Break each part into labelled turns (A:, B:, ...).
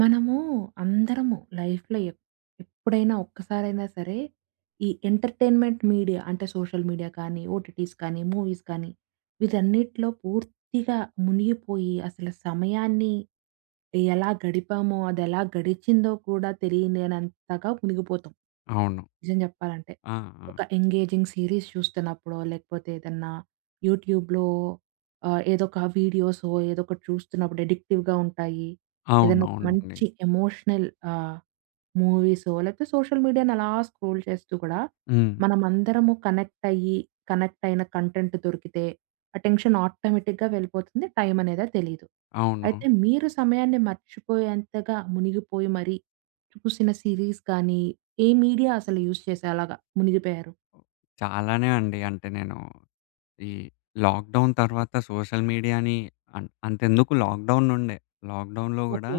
A: మనము అందరము లైఫ్‌లో ఎప్పుడైనా ఒక్కసారైనా సరే, ఈ ఎంటర్‌టైన్‌మెంట్ మీడియా అంటే సోషల్ మీడియా కానీ, ఓటీటీస్ కానీ, మూవీస్ కానీ, వీటన్నిటిలో పూర్తిగా మునిగిపోయి అసలు సమయాన్ని ఎలా గడిపామో, అదెలా గడిచిందో కూడా తెలియలేనంతగా మునిగిపోతాం.
B: అవును.
A: నిజం చెప్పాలంటే.
B: ఆ! ఆ!
A: ఒక ఎంగేజింగ్ సీరీస్ చూస్తున్నప్పుడో, లేకపోతే ఏదన్నా యూట్యూబ్‌లో ఏదొక వీడియోసో ఏదొకటి చూస్తున్నప్పుడు అడిక్టివ్‌గా ఉంటాయి. ఏదైనా ఒక
B: అవునవునండి.
A: మంచి ఎమోషనల్ ఆహ్, మూవీసో లేకపోతే సోషల్ మీడియాని అలా స్క్రోల్ చేస్తూ కూడా,
B: హ్మ్.
A: మనమందరము కనెక్ట్ అయ్యి, కనెక్ట్ అయిన కంటెంట్ దొరికితే అటెన్షన్ ఆటోమేటిక్‌గా వెళ్ళిపోతుంది. టైం అనేది తెలీదు.
B: అవును.
A: అయితే మీరు సమయాన్ని మర్చిపోయేంతగా మునిగిపోయి మరి చూసిన సీరీస్ కానీ, ఏ మీడియా అసలు యూజ్ చేసి అలాగా మునిగిపోయారు?
B: చాలానే అండి. అంటే నేను ఈ లాక్‌డౌన్ తర్వాత సోషల్ మీడియాని అంతెందుకు లాక్‌డౌన్ నుండే. లాక్‌డౌన్‌లో గూడా
A: ఓకే.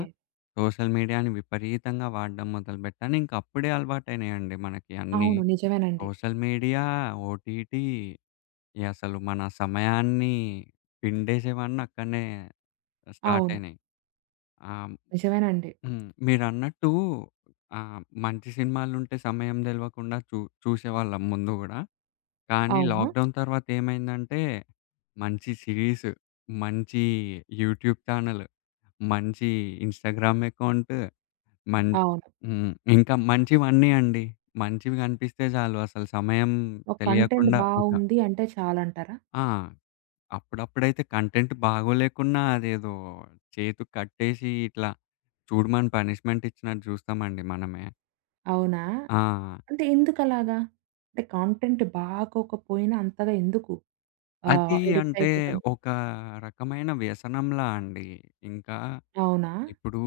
B: సోషల్ మీడియాని విపరీతంగా వాడడం మొదలుపెట్టాను. ఇంక అప్పుడే అలవాటయినాయండి మనకి అన్నీ.
A: అవును. నిజమేనండి.
B: సోషల్ మీడియా, ఓటీటీ, ఈ అసలు మన సమయాన్ని పిండేసేవన్నీ అక్కడనే స్టార్ట్
A: అవును.
B: అయినాయి. ఆ!
A: నిజమేనండి.
B: హ్మ్. మీరన్నట్టు మంచి సినిమాలుంటే సమయం తెలవకుండా చూసేవాళ్ళం ముందు గూడా. కానీ
A: అవును.
B: లాక్‌డౌన్ తర్వాత ఏమైందంటే, మంచి సిరీస్, మంచి యూట్యూబ్ ఛానెల్, మంచి ఇన్‌స్టాగ్రామ్ అకౌంట్, మన్
A: అవును.
B: హ్మ్. ఇంకా మంచివన్నీ అండి. మంచివి కనిపిస్తే చాలు అసలు సమయం
A: ఒక కంటెంట్
B: తెలియకుండా ఒక
A: బావుంది అంటే చాలంటారా?
B: ఆ! అప్పుడప్పుడైతే కంటెంట్ బాగోలేకున్నా అదేదో చేతుకి కట్టేసి ఇట్లా చూడమని పనిష్మెంట్ ఇచ్చినట్టు జూస్తామండి మనమే.
A: అవునా?
B: ఆ!
A: అంటే ఎందుకలాగా? అంటే కంటెంట్ బాగోకపోయినా అంతగా ఎందుకు
B: అది
A: అడిక్ట్
B: అంటే
A: అయిపోతాం?
B: ఒక రకమైన వ్యసనంలా అండి. ఇంకా
A: అవునా?
B: ఇప్పుడు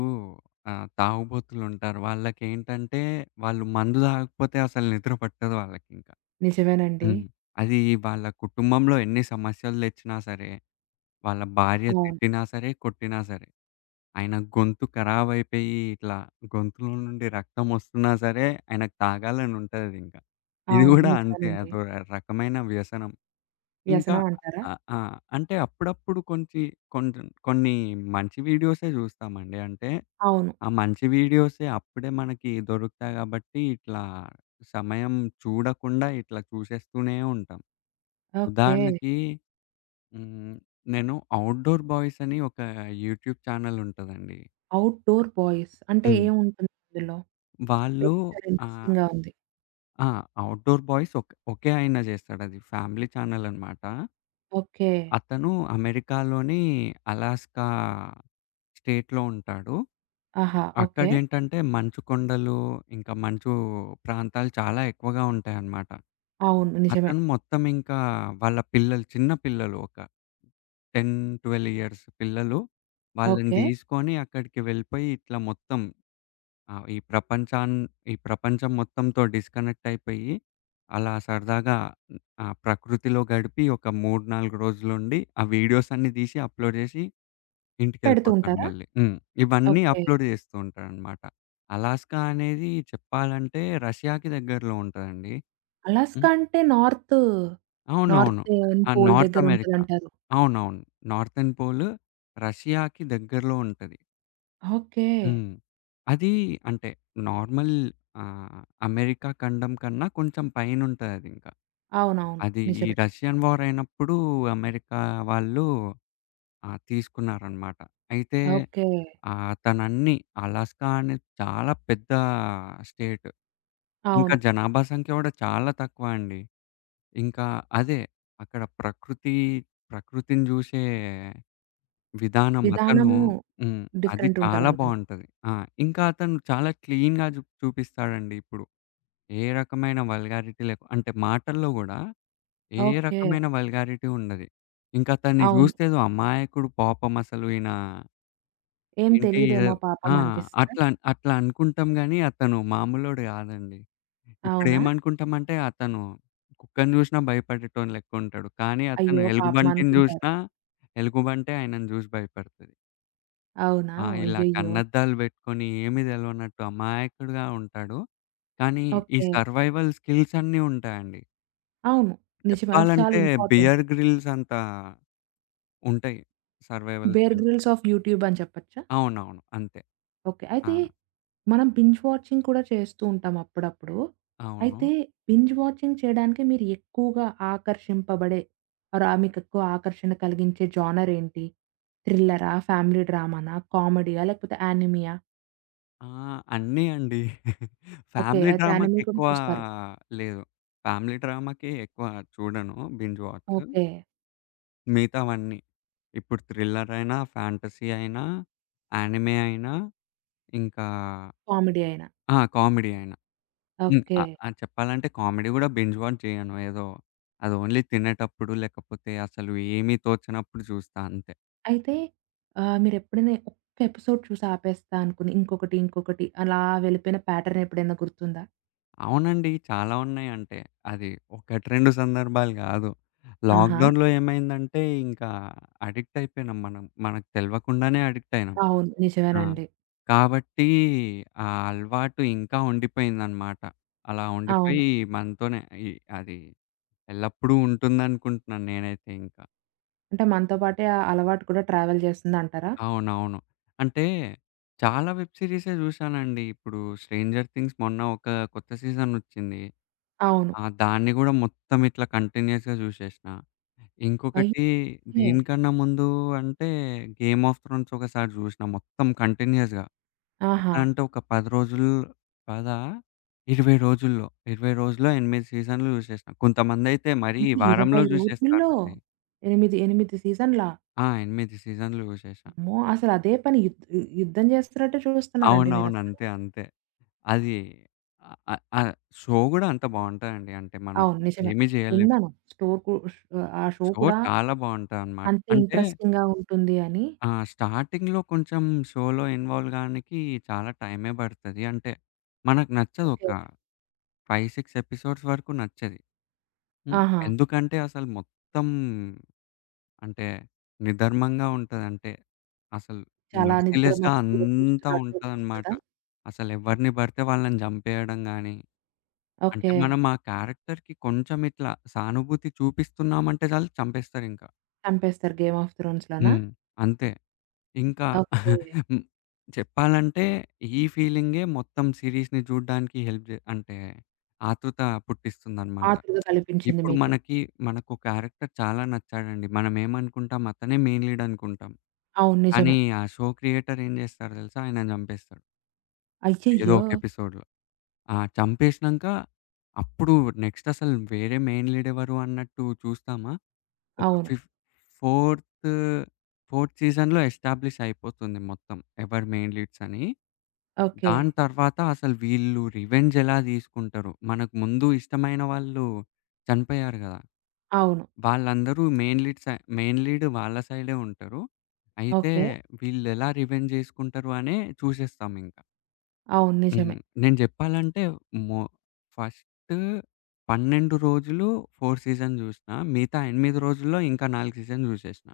B: తాగుబోతులుంటారు. వాళ్ళకేంటంటే వాళ్ళు మందు తాగకపోతే అసలు నిద్ర పట్టదు వాళ్ళకింకా.
A: నిజమేనండి.
B: హ్మ్. అది వాళ్ళ కుటుంబంలో ఎన్ని సమస్యలు తెచ్చినా సరే, వాళ్ళ భార్య
A: అవును.
B: తిట్టినా సరే, కొట్టినా సరే, ఆయన గొంతు ఖరాబయిపోయి ఇట్లా గొంతులో నుండి రక్తమొస్తున్నా సరే, ఆయనకు తాగాలని ఉంటదింక. ఇది
A: అవును.
B: గూడా అంతే,
A: నిజమేనండి.
B: అదో రకమైన వ్యసనం. ఇంకా
A: వ్యసనం అంటారా?
B: ఆ! ఆ! అంటే అప్పుడప్పుడు కొంచెం కొన్ని మంచి వీడియోసే జూస్తామండి. అంటే
A: అవును.
B: ఆ మంచి వీడియోసే అప్పుడే మనకి దొరుకుతాయి గాబట్టి, ఇట్లా సమయం చూడకుండా ఇట్లా చూసేస్తూనే ఉంటాం.
A: ఓకే.
B: ఉదాహరణకి హ్మ్. నేను 'ఔట్‌డోర్ బాయ్స్' అని ఒక యూట్యూబ్ ఛానెల్ ఉంటదండి.
A: ఔట్‌డోర్ బాయ్స్ అంటే
B: హ్మ్.
A: ఏముంటుంది అందులో?
B: వాళ్ళు
A: పిక్చర్ ఇంట్రెస్టింగ్‌గా
B: ఆహ్,
A: ఉంది.
B: ఆ! ఔట్‌డోర్ బాయ్స్ ఒకే ఆయన జేస్తాడది. ఫ్యామిలీ ఛానెల్ అనమాట.
A: ఓకే.
B: అతను అమెరికాలోని అలాస్కా స్టేట్‌లో ఉంటాడు.
A: ఆహా! ఓకే.
B: అక్కడేంటంటే మంచు కొండలు, ఇంకా మంచు ప్రాంతాలు చాలా ఎక్కువగా ఉంటాయన్నమాట.
A: అవును. నిజమే.
B: అతను మొత్తం ఇంకా వాళ్ళ పిల్లలు చిన్న పిల్లలు ఒక 10, 12 ఇయర్స్ పిల్లలు వాళ్ళని
A: ఓకే.
B: దీసుకొని అక్కడికి వెళ్ళిపోయి ఇట్లా మొత్తం ఆ! ఈ ప్రపంచం మొత్తంతో డిస్కనెక్ట్ అయిపోయి, అలా సరదాగా ఆ ప్రకృతిలో గడిపి ఒక 3, 4 రోజులుండి, ఆ వీడియోస్ అన్నీ తీసి అప్‌లోడ్ చేసి
A: పెడుతూ
B: ఇంటికెళ్ళిపోతాడు
A: ఉంటారా?
B: మళ్ళీ. హ్మ్. ఇవన్నీ
A: ఓకే.
B: అప్‌లోడ్ చేస్తూ ఉంటాడనమాట. అలాస్కా అనేది చెప్పాలంటే రష్యాకి దగ్గరలో ఉంటదండి. హ్మ్.
A: అలాస్కా అంటే నార్త్,
B: అవునవును.
A: నార్త్
B: ఆ!
A: పోల్
B: నార్త్
A: దగ్గర
B: అమెరికా.
A: ఉంటదంటారు.
B: అవునవును. నార్థన్ పోల్ రష్యాకి దగ్గరలో ఉంటది.
A: ఓకే.
B: హ్మ్. అది అంటే నార్మల్ ఆహ్, అమెరికా ఖండం కన్నా కొంచెం పైనుంటదదింకా.
A: అవునవును.
B: అది ఈ
A: నిజమే.
B: రష్యన్ వార్ అయినప్పుడు అమెరికా వాళ్ళు తీసుకున్నారనమాట. అయితే
A: ఓకే.
B: తనన్ని అలాస్కా అనేది చాలా పెద్ద స్టేట్. ఇంకా
A: అవును.
B: జనాభా సంఖ్య గూడా చాలా తక్కువ అండి. ఇంకా అదే అక్కడ ప్రకృతి, ప్రకృతిని జూసే విధానం అతను
A: విధానము
B: హ్మ్. అది
A: డిఫరెంట్
B: చాలా
A: ఉంటదనుకుంటా.
B: బావుంటది. ఆ! ఇంకా అతను చాలా క్లీన్‌గా చూపిస్తాడండి ఇప్పుడు. ఏ రకమైన వల్గారిటీ లేకు అంటే మాటల్లో గూడా ఏ
A: ఓకే.
B: రకమైన వల్గారిటీ ఉండది. ఇంక అతన్ని
A: అవును.
B: జూస్తే ఏదో అమాయకుడు పాపం అసలు ఈయన
A: ఏం
B: ఏంటి ఏదో
A: తెలీదేమో పాపం
B: ఆ!
A: అనిపిస్తదా?
B: అట్లా అట్లా అనుకుంటాం గానీ అతను మామూలోడు గాదండి.
A: అవునా?
B: ఇప్పుడేమనుకుంటామంటే అతను కుక్కను జూసినా భయపడేటోని లెక్కుంటాడు. కానీ అతను
A: అయ్యో! పాపం
B: ఎలుగుబంటిని
A: అనుకుంటారు.
B: జూసినా ఎలుగుబంటే ఆయనను జూసి భయపడతది.
A: అవునా?
B: ఆ! ఇలా
A: అయ్యయ్యో!
B: కన్నద్దాలు పెట్టుకొని ఏమి తెలవనట్టు అమాయకుడుగా ఉంటాడు. కానీ ఈ
A: ఓకే.
B: సర్వైవల్ స్కిల్స్ అన్నీ ఉంటాయండి.
A: అవును. నిజమే. అవి చాలా
B: చెప్పాలంటే
A: ఇంపార్టెంట్.
B: 'బియర్ గ్రిల్స్' అంత ఉంటాయి survival
A: 'bear
B: skills.
A: Grylls of YouTube' అని చెప్పొచ్చా?
B: అవునవును. అంతే.
A: ఓకే.
B: ఆ!
A: అయితే మనం బింజ్ వాచింగ్ కూడా చేస్తూ ఉంటాం అప్పుడప్పుడు.
B: అవును.
A: అయితే బింజ్ వాచింగ్ చేయడానికి మీరు ఎక్కువగా ఆకర్షింపబడే మీకెక్కువ ఆకర్షణ కలిగించే జానర్ ఏంటి? థ్రిల్లరా? ఫ్యామిలీ డ్రామానా? కామెడీయా? లేకపోతే యానిమీయా?
B: ఆ! అన్నీ అండి.
A: ఓకే.
B: ఫ్యామిలీ
A: అయితే
B: డ్రామాకి
A: యానిమీ కూడా
B: ఎక్కువ
A: చూస్తారు.
B: లేదు. ఫ్యామిలీ డ్రామాకి ఎక్కువ చూడను బింజ్ వాచ్.
A: ఓకే.
B: మిగతావన్నీ. ఇప్పుడు థ్రిల్లర్ అయినా, ఫ్యాంటసీ అయినా, యానిమే అయినా, ఇంకా
A: కామెడీ అయినా.
B: ఆ! కామెడీ అయినా. హ్మ్.
A: ఓకే.
B: ఆహ్, ఆహ్, చెప్పాలంటే కామెడీ గూడా బింజ్ వాచ్ జేయను. ఏదో అది ఓన్లీ తినేటప్పుడు, లేకపోతే అసలు ఏమీ తోచనప్పుడు చూస్తా అంతే.
A: అయితే మీరెప్పుడైనా ఒక్క ఎపిసోడ్ చూసి ఆపేస్తా అనుకుని ఇంకొకటి, ఇంకొకటి అలా వెళ్ళిపోయిన ప్యాటర్న్ ఎప్పుడైనా గుర్తుందా?
B: అవునండి. చాలా ఉన్నాయంటే. అది 1, 2 సందర్భాలు గాదు.
A: ఆహా!
B: లాక్‌డౌన్‌లో ఏమైందంటే ఇంకా అడిక్ట్ అయిపోయినాం మనం. మనకు తెలవకుండానే అడిక్ట్ అయినాం.
A: అవును.
B: ఆ!
A: నిజమేనండి.
B: కాబట్టి ఆ అలవాటు ఇంకా ఉండిపోయిందనమాట. అలా
A: అవును.
B: ఉండిపోయి మనతోనే ఈ అది ఎల్లప్పుడూ ఉంటుందనుకుంటున్నాను నేనైతే ఇంకా.
A: అంటే మనతో పాటే ఆ అలవాటు కూడా ట్రావెల్ చేస్తుందంటారా?
B: అవునవును. అంటే చాలా వెబ్ సీరీసే జూశానండి. ఇప్పుడు 'స్ట్రేంజర్ థింగ్స్' మొన్న ఒక కొత్త సీజనొచ్చింది.
A: అవును.
B: ఆ! దాన్ని గూడా మొత్తం ఇట్లా కంటిన్యూయస్‌గా జూశేషినా.
A: అయితే
B: ఇంకొకటి దీనికన్నా ముందు అంటే 'గేమ్ ఆఫ్ థ్రోన్స్' ఒకసారి జూశినా మొత్తం కంటిన్యూయస్‌గా.
A: ఆహా!
B: ఎట్లా అంటే ఒక 10 రోజులు కాదా 20 రోజుల్లో, 20 రోజుల్లో 8 సీజన్లు జూశేషినా. కొంతమందయితే మరీ
A: అంటే 20
B: వారంలో
A: రోజుల్లో
B: జూశేస్తారండి.
A: 8, 8 సీజన్‌లా?
B: ఆ! 8 సీజన్లు జూశేషా.
A: అమ్మో! అసలు అదే పని యుద్ధం చేస్తున్నట్టే చూస్తున్నారండి
B: అవునవును.
A: మీరసలు.
B: అంతే. అంతే. అది ఆహ్, ఆహ్, షో గూడా అంత బావుంటదండి. అంటే మనం
A: అవును. నిజమే.
B: ఏమి జేయలేము.
A: విన్నాను. స్టోర్‌కు ఆ షో
B: షో
A: కూడా
B: చాలా బావుంటదనమాట.
A: అంతే
B: అంటే
A: ఇంట్రెస్టింగ్‌గా ఉంటుంది అని.
B: ఆ! స్టార్టింగ్‌లో కొంచెం షోలో ఇన్వాల్వ్ గానికి చాలా టైమే బడతది. అంటే మనకు నచ్చదు
A: ఓకే.
B: ఒక 5, 6 ఎపిసోడ్స్ వరకు నచ్చది. హ్మ్.
A: ఆహా!
B: ఎందుకంటే అసలు మొత్తం అంటే నిధర్మంగా ఉంటది. అంటే అసలు
A: చాలా నిద్ర
B: మెర్సిలెస్‌గా
A: మత్తులో
B: అంతా
A: చూస్తున్నట్టు
B: ఉంటదనమాట.
A: అనిపిస్తదా?
B: అసలెవరిని బడితే వాళ్ళని జంపేయడం గాని అంటే
A: ఓకే.
B: మనం ఆ క్యారెక్టర్‌కి కొంచెం ఇట్లా సానుభూతి చూపిస్తున్నామంటే చాలు చంపేస్తారింక.
A: చంపేస్తారు 'గేమ్ ఆఫ్ థ్రోన్స్' లోనా?
B: హ్మ్. అంతే. ఇంకా
A: ఓకే.
B: హ్మ్. చెప్పాలంటే ఈ ఫీలింగే మొత్తం సీరీస్‌ని చూడ్డానికి హెల్ప్ జే అంటే ఆతృత పుట్టిస్తుందనమాట.
A: ఆతృత కల్పించింది
B: ఇప్పుడు
A: మీకు.
B: మనకి మనకో క్యారెక్టర్ చాలా నచ్చాడండి. మనం ఏమనుకుంటాం అతనే మెయిన్ లీడ్ అనుకుంటాం.
A: అవును.
B: కానీ
A: నిజమే.
B: ఆ షో క్రియేటర్ ఏం జేస్తారో తెలుసా? ఆయనని చంపేస్తాడు. ఏదో
A: అయ్యయ్యో!
B: ఒక ఎపిసోడ్‌లో. ఆ! చంపేసినంక అప్పుడు నెక్స్ట్ అసలు వేరే మెయిన్ లీడ్ ఎవరు అన్నట్టు చూస్తామా, ఒక
A: అవును.
B: ఫోర్త్, ఫోర్త్ సీజన్‌లో ఎస్టాబ్లిష్ అయిపోతుంది మొత్తం. ఎవరు మెయిన్ లీడ్స్ అని.
A: ఓకే.
B: దాని తర్వాత అసలు వీళ్ళు రివెంజ్ ఎలా తీసుకుంటారు? మనకు ముందు ఇష్టమైన వాళ్ళు చనిపోయారు గదా!
A: అవును.
B: వాళ్ళందరూ మెయిన్ లీడ్ వాళ్ళ సైడే ఉంటారు. అయితే
A: ఓకే.
B: వీళ్ళెలా రివెంజ్ చేసుకుంటారు అనే చూసేస్తామింక.
A: అవును. నిజమే.
B: హ్మ్. నేను జెప్పాలంటే మొ ఫస్ట్ 12 రోజులు 4 సీజన్ జూసినా. మిగతా 8 రోజుల్లో ఇంకా 4 సీజన్ జూసేసిన.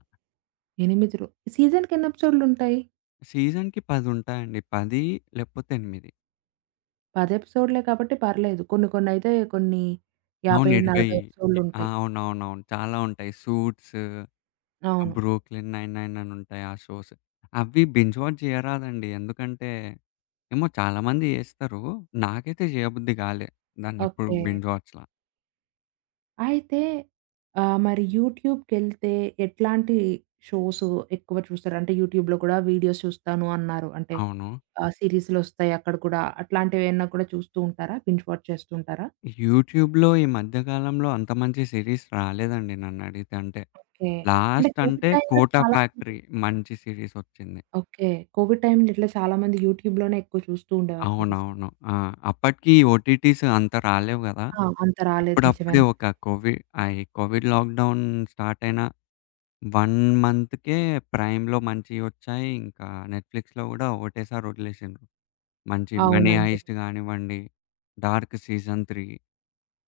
A: 8 సీజన్‌కి ఎన్ని ఎపిసోడ్‌లుంటాయి?
B: సీజన్‌కి 10 ఉంటాయండి. 10 లేకపోతే 8.
A: 10 ఎపిసోడ్‌లే కాబట్టి పర్లేదు. కొన్ని కొన్నయితే కొన్ని
B: అవును.
A: 50,
B: 20
A: 40
B: ఆ!
A: ఎపిసోడ్‌లుంటాయి.
B: అవునవునవును. చాలా ఉంటాయి. 'సూట్స్',
A: అవును.
B: 'బ్రూక్లిన్ 99' అని ఉంటాయి ఆ షోస్. అవి బింజ్ వాచ్ జేయరాదండి. ఎందుకంటే ఏమో చాలామంది జేస్తరు. నాకైతే జేయబుద్ధి గాలే దాన్నెప్పుడు
A: ఓకే.
B: బింజ్ వాచ్‌లా.
A: అయితే మరి యూట్యూబ్‌కెళ్తే ఎట్లాంటి షోస్ ఎక్కువ చూస్తారు? అంటే యూట్యూబ్‌లో కూడా వీడియోస్ చూస్తాను అన్నారు. అంటే
B: అవును.
A: సీరీస్‌లొస్తాయి అక్కడ కూడా. అట్లాంటివేమన్నా కూడా చూస్తూ ఉంటారా? బింజ్ వాచ్ చేస్తూ ఉంటారా?
B: యూట్యూబ్‌లో ఈ మధ్య కాలంలో అంత మంచి సీరీస్ రాలేదండి నన్నడిగితే. అంటే
A: ఓకే. అంటే
B: లాస్ట్
A: కోవిడ్
B: అంటే
A: టైమ్‌లో
B: 'కోటా
A: చాలా
B: ఫ్యాక్టరీ' మంచి సీరీసొచ్చింది.
A: ఓకే. కోవిడ్ టైమ్‌లో ఇట్లా చాలామంది యూట్యూబ్‌లోనే ఎక్కువ చూస్తూ ఉండేవారు సీరీస్.
B: అవునవును. ఆ! అప్పటికి ఓటీటీస్ అంత రాలేవు గదా!
A: ఆ! అంత రాలేదు
B: అప్పుడప్పుడే
A: నిజమేనండి.
B: ఒక కోవిడ్ ఈ కోవిడ్ లాక్‌డౌన్ స్టార్ట్ అయిన 1 మంత్‌కే ప్రైమ్‌లో మంచియొచ్చాయి. ఇంకా నెట్‌ఫ్లిక్స్‌లో గూడా ఒకటేసారి వదిలేసిండ్రు. మంచి 'మనీ
A: అవునండి.
B: హైస్ట్' గానివ్వండి, 'డార్క్' సీజన్ 3.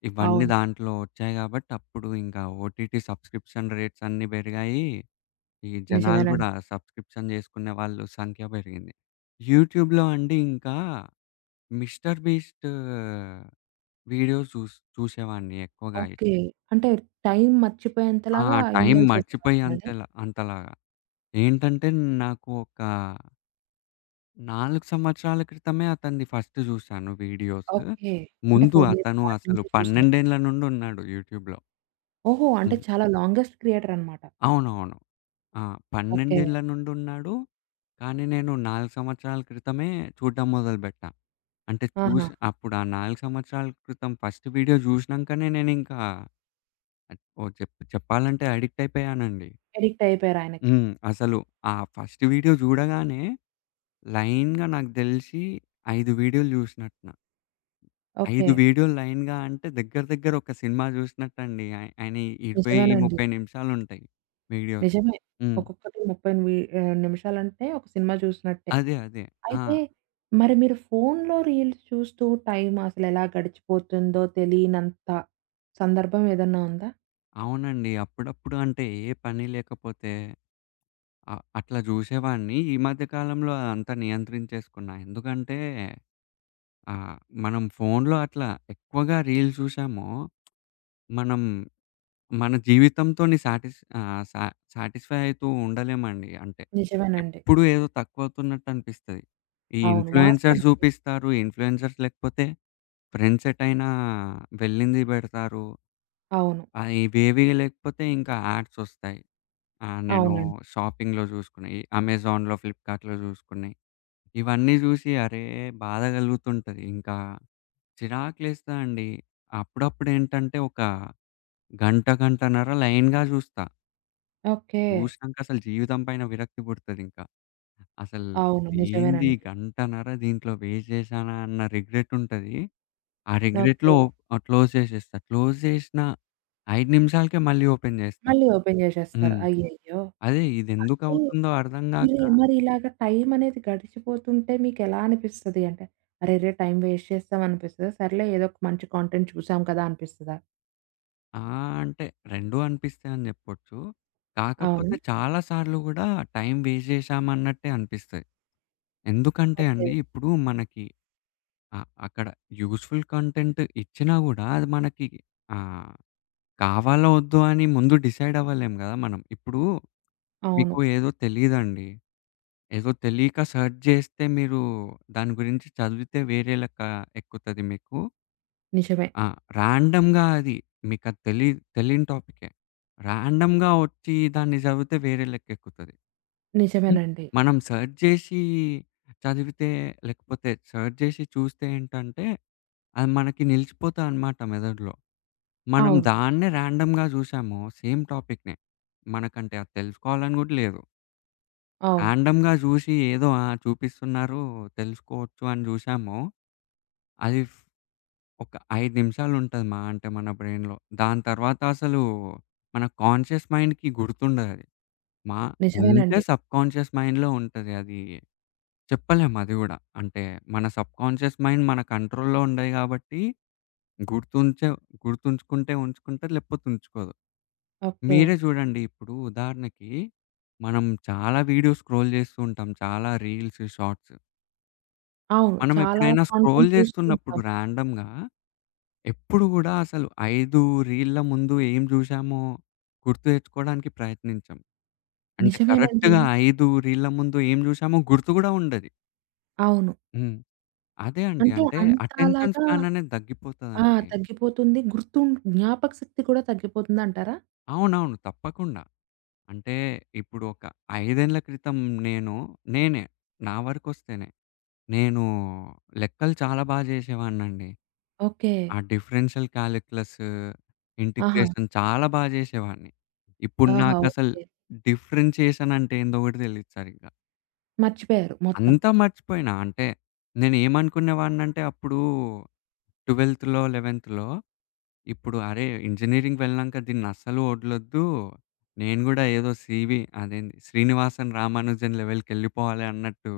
B: ఇవన్నీ
A: అవును.
B: దాంట్లో ఒచ్చాయి గాబట్టి, అప్పుడు ఇంకా ఓటీటీ సబ్స్క్రిప్షన్ రేట్స్ అన్నీ బెరిగాయి. ఈ జనాలు గూడా
A: నిజమేనండి.
B: సబ్స్క్రిప్షన్ జేసుకునే వాళ్ళు సంఖ్య బెరిగింది. యూట్యూబ్‌లో అండి ఇంకా 'మిస్టర్ బీస్ట్' వీడియోస్ చూసేవాడిని ఎక్కువగా.
A: ఓకే. అంటే టైం
B: ఆ!
A: మర్చిపోయేంతలాగా
B: టైం
A: ఇన్వాల్వ్ చేసేవారు
B: మర్చిపోయి
A: మిమ్మల్ని.
B: అంతేలా అంతలాగా. ఏంటంటే నాకు ఒక 4 సంవత్సరాల క్రితమే అతనిది ఫస్ట్ జూశాను వీడియోస్.
A: ఓకే. అంటే
B: ముందు
A: 4 ఇయర్స్
B: అతను
A: బ్యాక్
B: అసలు
A: నుంచే చూసారు.
B: 12 నుండున్నాడు యూట్యూబ్‌లో.
A: ఓహో! అంటే
B: హ్మ్.
A: చాలా లాంగెస్ట్ క్రియేటర్ అన్నమాట.
B: అవునవును. ఆ! 12
A: ఓకే.
B: ఏళ్ల నుండున్నాడు. కానీ నేను 4 సంవత్సరాల క్రితమే చూడడం మొదలుబెట్టా. అంటే
A: ఆహా!
B: చూసి అప్పుడు ఆ 4 సంవత్సరాల క్రితం ఫస్ట్ వీడియో జూసినంకనే నేనింకా ఓ చెప్ చెప్పాలంటే అడిక్ట్ అయిపోయానండి.
A: ఎడిక్ట్ అయిపోయారు ఆయనకి.
B: హ్మ్. అసలు ఆ ఫస్ట్ వీడియో జూడగానే లైన్‌గా నాకు దెలిసి 5 వీడియోలు జూసినట్టున.
A: ఓకే.
B: 5 వీడియోలు లైన్‌గా అంటే దగ్గర దగ్గర ఒక సినిమా జూసినట్టండి. ఆయనయి 20,
A: నిజమేనండి.
B: 30 నిమిషాలుంటాయి వీడియోస్.
A: నిజమే.
B: హ్మ్.
A: ఒక్కొక్కటి 30 వి నిమిషాలంటే ఒక సినిమా చూసినట్టే.
B: అదే. అదే. ఆ!
A: అయితే మరి మీరు ఫోన్‌లో రీల్స్ చూస్తూ టైం అసలెలా గడిచిపోతుందో తెలియనంత సందర్భం ఏదన్నా ఉందా?
B: అవునండి. అప్పుడప్పుడు అంటే ఏ పని లేకపోతే అట్లా జూసేవాడిని. ఈ మధ్య కాలంలో అదంతా నియంత్రించేసుకున్నా. ఎందుకంటే ఆహ్, మనం ఫోన్‌లో అట్లా ఎక్కువగా రీల్స్ జూసామో మనం మన జీవితంతోని సాటిస్ ఆహ్, సా సాటిస్ఫై అయితూ ఉండలేమండి. అంటే
A: నిజమేనండి.
B: ఎప్పుడు ఏదో తక్కువవుతున్నట్టు అనిపిస్తది. ఈ
A: అవును. వాస్తవం.
B: ఇన్‌ఫ్లుయెన్సర్స్ జూపిస్తారు. ఇన్‌ఫ్లుయెన్సర్స్ లేకపోతే ఫ్రెండ్స్ ఎటైనా వెళ్ళింది బెడతారు.
A: అవును.
B: ఇవేవి లేకపోతే ఇంకా యాడ్సొస్తాయి. ఆ! నేను
A: అవునండి.
B: షాపింగ్‌లో జూసుకున్నయి, అమెజాన్‌లో, ఫ్లిప్‌కార్ట్‌లో జూసుకున్నయి. ఇవన్నీ జూసి అరే! బాధ గలుగుతుంటది. ఇంకా చిరాకులేస్తదండి. అప్పుడప్పుడేంటంటే ఒక గంట, గంటన్నర లైన్‌గా జూస్తా.
A: ఓకే.
B: చూసినంకసలు జీవితం పైన విరక్తి పుడతదింక. అసలు
A: అవును.
B: ఏంది
A: నిజమేనండి.
B: గంటన్నర దీంట్లో వేస్ట్ జేశానా అన్న రిగ్రెట్ ఉంటది. ఆ రిగ్రెట్‌లో
A: ఓకే.
B: క్లోజ్ జేసేస్తా. క్లోజ్ జేసినా 5 నిమిషాలకే మళ్ళీ ఓపెన్ జేస్తా.
A: మళ్ళీ ఓపెన్ చేసేస్తారు.
B: హ్మ్.
A: అయ్యయ్యో!
B: అదే
A: అయితే
B: ఇదెందుకవుతుందో అర్థం
A: మీరు
B: గాక
A: మరి ఇలాగ టైం అనేది గడిచిపోతుంటే మీకెలా అనిపిస్తది అంటే, అరెరే! టైం వేస్ట్ చేసాం అనిపిస్తదా? సర్లే ఏదో ఒక మంచి కంటెంట్ చూసాం కదా అనిపిస్తదా?
B: ఆ! అంటే 2 అనిపిస్తాయని జెప్పొచ్చు. కాకపోతే
A: అవునా?
B: చాలా సార్లు గూడా టైం వేస్ట్ జేశామన్నట్టే అనిపిస్తది. ఎందుకంటే
A: ఓకే.
B: అండి, ఇప్పుడు మనకి అ అక్కడ యూజ్‌ఫుల్ కంటెంట్ ఇచ్చినా గూడా అది మనకి ఆహ్, కావాలో వద్దో అని ముందు డిసైడ్ అవ్వలేం గదా మనం. ఇప్పుడు
A: అవును.
B: మీకు ఏదో తెలీదండి. ఏదో తెలియక సెర్చ్ జేస్తే మీరు దాని గురించి చదివితే వేరే లెక్క ఎక్కుతది మీకు.
A: నిజమే.
B: ఆ! ర్యాండమ్‌గా అది. మీకది తెలియని టాపికే. ర్యాండమ్‌గా వచ్చి దాన్ని చదివితే వేరే లెక్కెక్కుతది. హ్మ్.
A: నిజమేనండి.
B: మనం సెర్చ్ జేసి చదివితే లేకపోతే సెర్చ్ జేసి చూస్తే ఏంటంటే, అది మనకి నిలిచిపోతదనమాట మెదడులో. మనం
A: అవును.
B: దాన్నే ర్యాండమ్‌గా చూసాము సేమ్ టాపిక్‌నే. మనకంటే అది తెలుసుకోవాలని గూడా లేదు.
A: అవును.
B: ర్యాండమ్‌గా జూసి ఏదో ఆ! చూపిస్తున్నారు తెలుసుకోవచ్చు అని జూసాము. అది ఒక 5 నిమిషాలుంటది మహా అంటే మన బ్రైన్‌లో. దాని తర్వాత అసలు మన కాన్షియస్ మైండ్‌కి గుర్తుండదది. మా ఉంటే
A: నిజమేనండి.
B: సబ్‌కాన్షియస్ మైండ్‌లో ఉంటది. అది చెప్పలేం అది గూడా. అంటే మన సబ్‌కాన్షియస్ మైండ్ మన కంట్రోల్‌లో ఉండదు గాబట్టి గుర్తుంచే గుర్తుంచుకుంటే ఉంచుకుంటది, లేకపోతే ఉంచుకోదు.
A: ఓకే.
B: మీరే జూడండి ఇప్పుడు ఉదాహరణకి మనం చాలా వీడియోస్ స్క్రోల్ జేస్తూ ఉంటాం. చాలా రీల్స్, షార్ట్స్.
A: అవును.
B: మనం
A: చాలా
B: ఎప్పుడైనా స్క్రోల్
A: కాంటెంట్ చూస్తూ
B: జేస్తున్నప్పుడు
A: ఉంటాం.
B: ర్యాండమ్‌గా ఎప్పుడు గూడా అసలు 5 రీళ్ళ ముందు ఏం జూశామో గుర్తు తెచ్చుకోవడానికి ప్రయత్నించం. అంటే
A: నిజమేనండి.
B: కరెక్ట్‌గా 5 రీళ్ళ ముందు ఏం జూశామో గుర్తు గూడా ఉండది.
A: అవును.
B: హ్మ్. అదే అండి.
A: అంటే
B: అంటే అటెన్షన్
A: అంతలాగా
B: స్పాన్ అనేది
A: ఆ!
B: తగ్గిపోతదండి.
A: తగ్గిపోతుంది. జ్ఞాపక శక్తి కూడా తగ్గిపోతుందంటారా?
B: అవునవును. తప్పకుండా. అంటే ఇప్పుడు ఒక 5 ఏండ్ల క్రితం నేను నేనే. నా వరకొస్తేనే. నేను లెక్కలు చాలా బా జేసేవాడినండి.
A: ఓకే.
B: ఆ డిఫరెన్షియల్ కాలిక్యులస్,
A: ఆహా!
B: ఇంటిగ్రేషన్ చాలా బా జేసేవాడిని. ఇప్పుడు
A: ఆహా!
B: నాకసలు
A: ఓకే.
B: డిఫరెన్షియేషన్ అంటే ఏందో గూడా తెలీదు సరిగ్గా.
A: మర్చిపోయారు మొత్తం.
B: అంతా మర్చిపోయినా. అంటే నేనేమనుకునేవాడినంటే అప్పుడు 12థ్, 11థ్‌లో ఇప్పుడు అరే! ఇంజినీరింగ్ వెళ్ళినంక దీన్నస్సలు వదలొద్దు. నేను గూడా ఏదో సీవీ అదేంది 'శ్రీనివాసన్ రామానుజన్' లెవెల్‌కెళ్ళిపోవాలి అన్నట్టు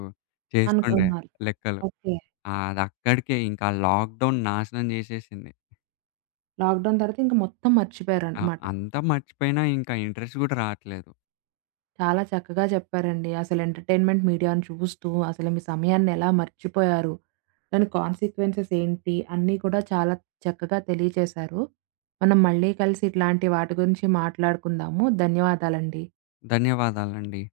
B: చేస్తుండే
A: అనుకున్నారు.
B: లెక్కలు.
A: ఓకే.
B: ఆ! అదక్కడికే ఇంకా లాక్‌డౌన్ నాశనం జేసేసింది.
A: లాక్‌డౌన్ తర్వాత ఇంక మొత్తం
B: ఆ!
A: మర్చిపోయారనమాట.
B: అంతా మర్చిపోయినా ఇంకా ఇంట్రెస్ట్ గూడా రాట్లేదు.
A: చాలా చక్కగా చెప్పారండి. అసలు ఎంటర్‌టైన్‌మెంట్ మీడియాను చూస్తూ అసలు మీ సమయాన్ని ఎలా మర్చిపోయారు? దాని కాన్సిక్వెన్సెస్ ఏంటి? అన్నీ కూడా చాలా చక్కగా తెలియజేశారు. మనం మళ్ళీ కలిసి ఇట్లాంటి వాటి గురించి మాట్లాడుకుందాము. ధన్యవాదాలండి.
B: ధన్యవాదాలండి.